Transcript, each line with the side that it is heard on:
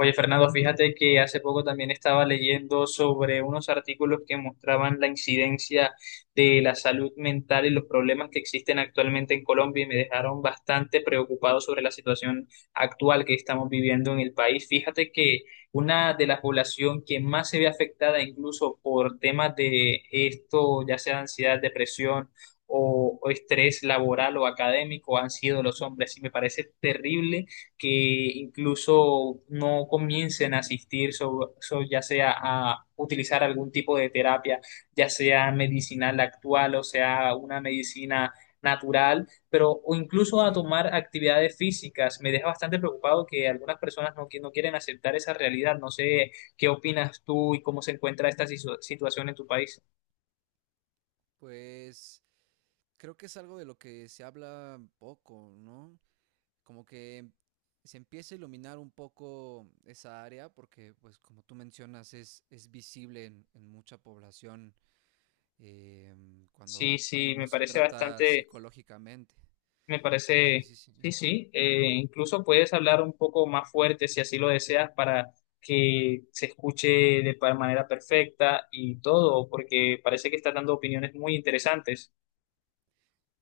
left: Oye, Fernando, fíjate que hace poco también estaba leyendo sobre unos artículos que mostraban la incidencia de la salud mental y los problemas que existen actualmente en Colombia y me dejaron bastante preocupado sobre la situación actual que estamos viviendo en el país. Fíjate que una de la población que más se ve afectada incluso por temas de esto, ya sea ansiedad, depresión o estrés laboral o académico, han sido los hombres y me parece terrible que incluso no comiencen a asistir, ya sea a utilizar algún tipo de terapia, ya sea medicinal actual o sea una medicina natural, pero o incluso a
right: Sí,
left: tomar actividades físicas. Me deja bastante preocupado que algunas personas no, no quieren aceptar esa realidad. No sé qué opinas tú y cómo se encuentra esta situación en tu país.
right: pues creo que es algo de lo que se habla poco, ¿no? Como que se empieza a iluminar un poco esa área porque, pues como tú mencionas, es visible en mucha población eh,
left: Sí,
right: cuando uno
left: sí,
right: no
left: me
right: se
left: parece
right: trata psicológicamente.
left: Me
right: Sí,
left: parece,
right: sí, sí.
left: sí, sí, incluso puedes hablar un poco más fuerte si así lo deseas para que se escuche de manera perfecta y todo, porque parece que estás dando opiniones muy interesantes.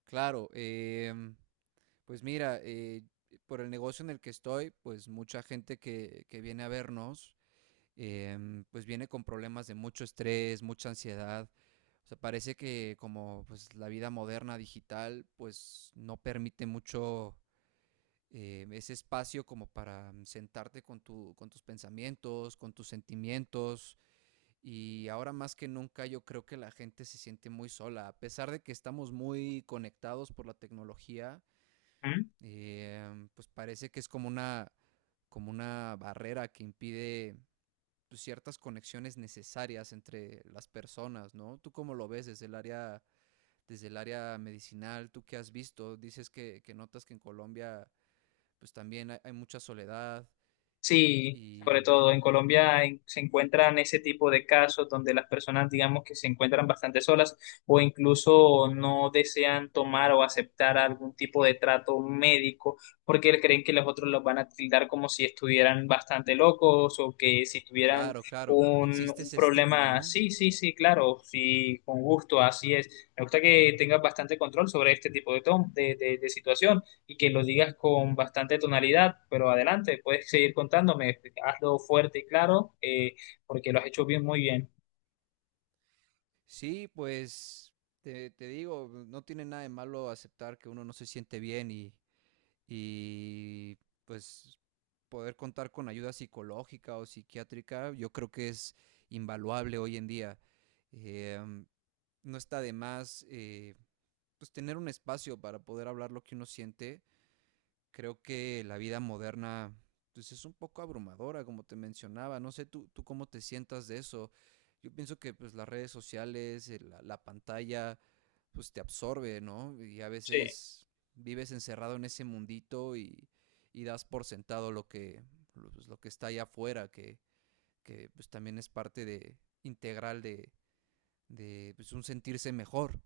right: Claro, pues mira, por el negocio en el que estoy, pues mucha gente que viene a vernos, pues viene con problemas de mucho estrés, mucha ansiedad. O sea, parece que como pues la vida moderna digital pues no permite mucho ese espacio como para sentarte con tu, con tus pensamientos, con tus sentimientos. Y ahora más que nunca yo creo que la gente se siente muy sola. A pesar de que estamos muy conectados por la tecnología,
left: ¿Mm?
right: pues parece que es como una barrera que impide pues, ciertas conexiones necesarias entre las personas, ¿no? ¿Tú cómo lo ves desde el área medicinal, tú qué has visto, dices que notas que en Colombia pues también hay mucha soledad y,
left: Sí, sobre
right: y
left: todo en Colombia se encuentran ese tipo de casos donde las personas, digamos, que se encuentran bastante solas o incluso no desean tomar o aceptar algún tipo de trato médico porque creen que los otros los van a tildar como si estuvieran bastante locos o que si tuvieran
right: claro, claro,
left: un,
right: existe
left: un
right: ese estigma,
left: problema.
right: ¿no?
left: Sí, sí, sí, claro, sí, con gusto, así es. Me gusta que tengas bastante control sobre este tipo de, de situaciones y que lo digas con bastante tonalidad, pero adelante, puedes seguir contándome, hazlo fuerte y claro, porque lo has hecho bien, muy bien.
right: Sí, pues te digo, no tiene nada de malo aceptar que uno no se siente bien y pues poder contar con ayuda psicológica o psiquiátrica, yo creo que es invaluable hoy en día. Eh, no está de más pues tener un espacio para poder hablar lo que uno siente. Creo que la vida moderna, pues es un poco abrumadora, como te mencionaba. No sé tú cómo te sientas de eso. Yo pienso que pues las redes sociales, la pantalla, pues te absorbe, ¿no? Y a
left: Sí.
right: veces vives encerrado en ese mundito y das por sentado lo que está allá afuera, que pues también es parte integral de un sentirse mejor.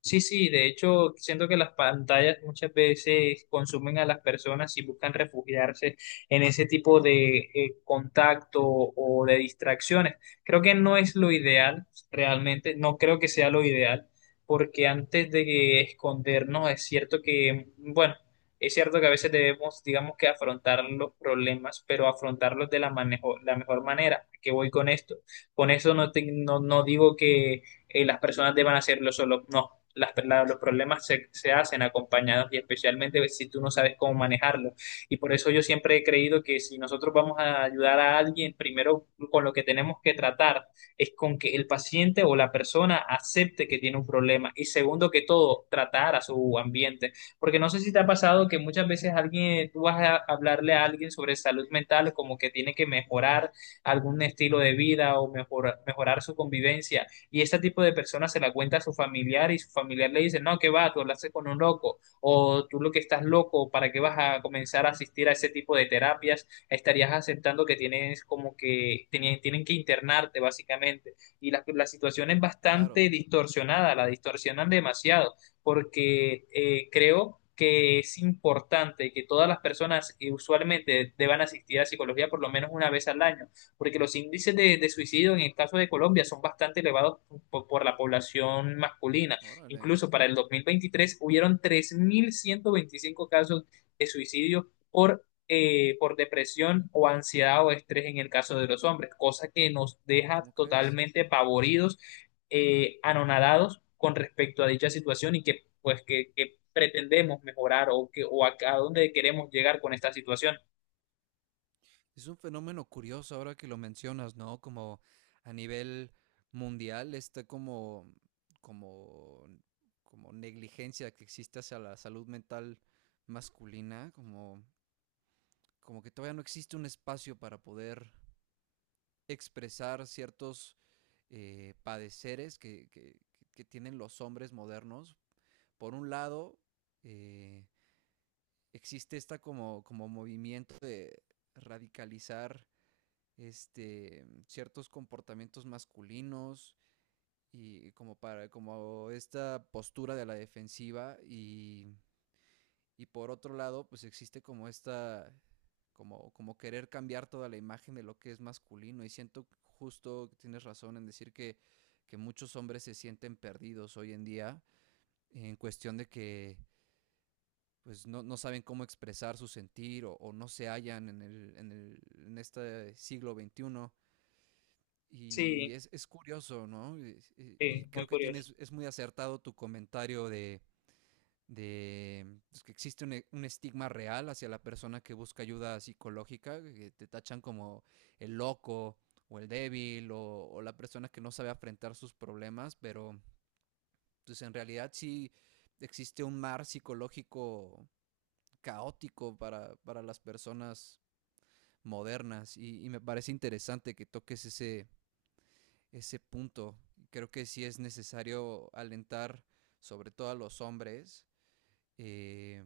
left: Sí, sí, de hecho, siento que las pantallas muchas veces consumen a las personas y buscan refugiarse en ese tipo de contacto o de distracciones. Creo que no es lo ideal, realmente, no creo que sea lo ideal, porque antes de escondernos es cierto que, bueno, es cierto que a veces debemos, digamos que afrontar los problemas, pero afrontarlos de la, la mejor manera. ¿A ¿Qué voy con esto? Con eso no, no, no digo que las personas deban hacerlo solo. No, los problemas se hacen acompañados y especialmente si tú no sabes cómo manejarlo. Y por eso yo siempre he creído que si nosotros vamos a ayudar a alguien, primero con lo que tenemos que tratar es con que el paciente o la persona acepte que tiene un problema y segundo que todo, tratar a su ambiente. Porque no sé si te ha pasado que muchas veces alguien, tú vas a hablarle a alguien sobre salud mental como que tiene que mejorar algún estilo de vida o mejorar su convivencia y este tipo de personas se la cuenta a su familiar y su familiar le dice, no, que va, tú hablaste con un loco o tú lo que estás loco, ¿para qué vas a comenzar a asistir a ese tipo de terapias? Estarías aceptando que tienes como que tienen que internarte básicamente y la situación es
right: Claro.
left: bastante distorsionada, la distorsionan demasiado porque creo que es importante que todas las personas usualmente deban asistir a psicología por lo menos una vez al año, porque los índices de suicidio en el caso de Colombia son bastante elevados por la población masculina.
right: Órale.
left: Incluso para el 2023 hubieron 3125 casos de suicidio por depresión o ansiedad o estrés en el caso de los hombres, cosa que nos deja
right: ¿Cómo crees?
left: totalmente pavoridos, anonadados con respecto a dicha situación y que pues que pretendemos mejorar o, que, o a dónde queremos llegar con esta situación.
right: Es un fenómeno curioso ahora que lo mencionas, ¿no? Como a nivel mundial está como, como negligencia que existe hacia la salud mental masculina, como que todavía no existe un espacio para poder expresar ciertos padeceres que tienen los hombres modernos. Por un lado, eh, existe esta como movimiento de radicalizar ciertos comportamientos masculinos y como para como esta postura de la defensiva y por otro lado pues existe como esta como querer cambiar toda la imagen de lo que es masculino y siento justo que tienes razón en decir que muchos hombres se sienten perdidos hoy en día en cuestión de que pues no saben cómo expresar su sentir o no se hallan en este siglo XXI. Y
left: Sí,
right: es curioso, ¿no?
left: sí,
right: Y
left: muy
right: creo que
left: curioso.
right: es muy acertado tu comentario de pues, que existe un estigma real hacia la persona que busca ayuda psicológica, que te tachan como el loco o el débil o la persona que no sabe afrontar sus problemas, pero pues en realidad sí existe un mar psicológico caótico para las personas modernas y me parece interesante que toques ese punto. Creo que sí es necesario alentar, sobre todo a los hombres, eh,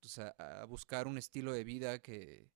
right: pues a buscar un estilo de vida que,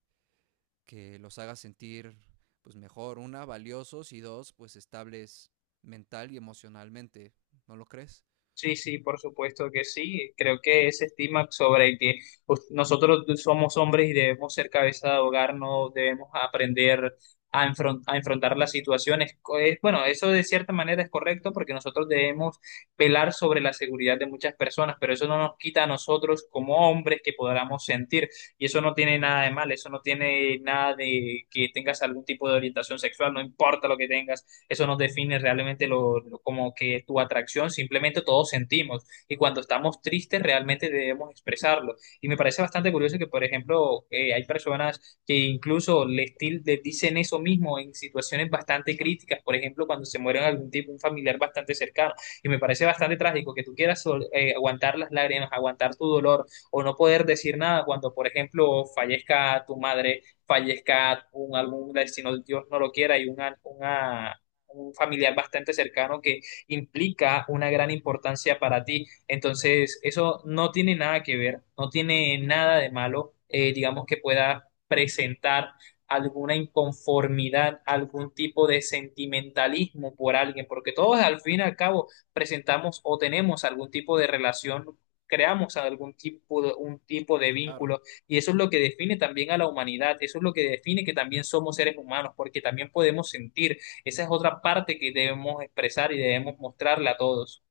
right: que, los haga sentir pues mejor, una, valiosos y dos, pues estables mental y emocionalmente. ¿No lo crees?
left: Sí, sí, por supuesto que sí. Creo que ese estigma sobre el que pues, nosotros somos hombres y debemos ser cabeza de hogar, no debemos aprender a, a enfrentar las situaciones. Bueno, eso de cierta manera es correcto porque nosotros debemos velar sobre la seguridad de muchas personas, pero eso no nos quita a nosotros como hombres que podamos sentir. Y eso no tiene nada de mal, eso no tiene nada de que tengas algún tipo de orientación sexual, no importa lo que tengas eso no define realmente lo, como que tu atracción, simplemente todos sentimos y cuando estamos tristes realmente debemos expresarlo. Y me parece bastante curioso que, por ejemplo, hay personas que incluso les, les dicen eso mismo en situaciones bastante críticas, por ejemplo, cuando se muere algún tipo, un familiar bastante cercano. Y me parece bastante trágico que tú quieras aguantar las lágrimas, aguantar tu dolor o no poder decir nada cuando, por ejemplo, fallezca tu madre, fallezca un algún destino, Dios no lo quiera, y una un familiar bastante cercano que implica una gran importancia para ti. Entonces, eso no tiene nada que ver, no tiene nada de malo, digamos que pueda presentar alguna inconformidad, algún tipo de sentimentalismo por alguien, porque todos al fin y al cabo presentamos o tenemos algún tipo de relación. Creamos algún tipo de, un tipo de
right: Claro.
left: vínculo y eso es lo que define también a la humanidad, eso es lo que define que también somos seres humanos, porque también podemos sentir, esa es otra parte que debemos expresar y debemos mostrarle a todos.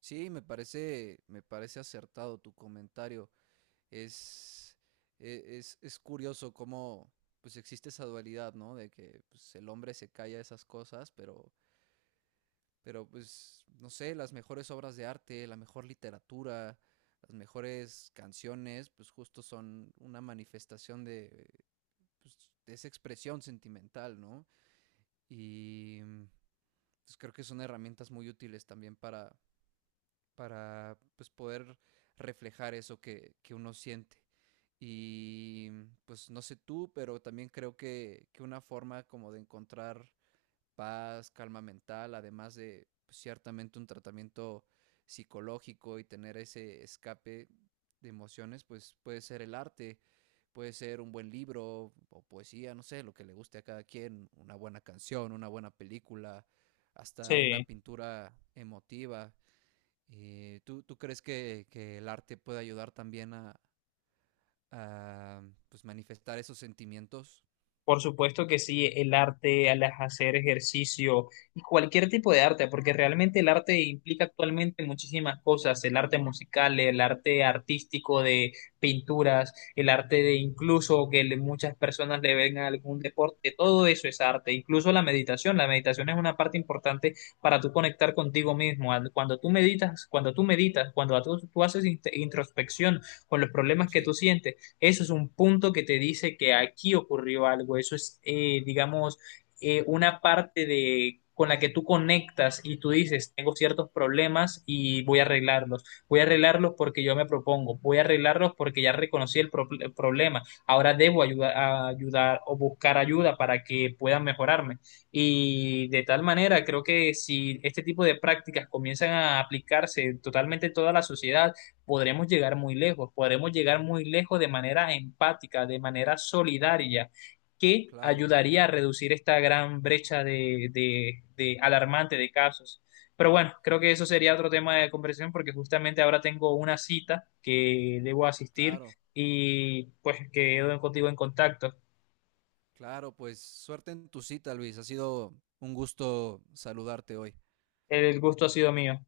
right: Sí, me parece acertado tu comentario. Es, es curioso cómo pues existe esa dualidad, ¿no? De que pues, el hombre se calla esas cosas, pero pues, no sé, las mejores obras de arte, la mejor literatura, las mejores canciones, pues justo son una manifestación de esa expresión sentimental, ¿no? Y pues creo que son herramientas muy útiles también para poder reflejar eso que uno siente. Y pues no sé tú, pero también creo que una forma como de encontrar paz, calma mental, además de pues, ciertamente un tratamiento psicológico y tener ese escape de emociones, pues puede ser el arte, puede ser un buen libro o poesía, no sé, lo que le guste a cada quien, una buena canción, una buena película, hasta una
left: Sí.
right: pintura emotiva. Tú crees que el arte puede ayudar también a pues, manifestar esos sentimientos?
left: Por supuesto que sí, el arte, al hacer ejercicio y cualquier tipo de arte, porque realmente el arte implica actualmente muchísimas cosas, el arte musical, el arte artístico de pinturas, el arte de incluso que muchas personas le ven a algún deporte, todo eso es arte, incluso la meditación es una parte importante para tú conectar contigo mismo, cuando tú meditas, cuando tú haces introspección con los problemas que
right: Sí,
left: tú sientes, eso es un punto que te dice que aquí ocurrió algo. Eso es, digamos, una parte de con la que tú conectas y tú dices, tengo ciertos problemas y voy a arreglarlos. Voy a arreglarlos porque yo me propongo. Voy a arreglarlos porque ya reconocí el, el problema. Ahora debo ayudar, a ayudar o buscar ayuda para que puedan mejorarme. Y de tal manera, creo que si este tipo de prácticas comienzan a aplicarse totalmente en toda la sociedad, podremos llegar muy lejos, podremos llegar muy lejos de manera empática, de manera solidaria, que
right: claro,
left: ayudaría a reducir esta gran brecha de alarmante de casos. Pero bueno, creo que eso sería otro tema de conversación porque justamente ahora tengo una cita que debo asistir
right: claro.
left: y pues quedo contigo en contacto.
right: Claro, pues suerte en tu cita, Luis. Ha sido un gusto saludarte hoy.
left: El gusto ha sido mío.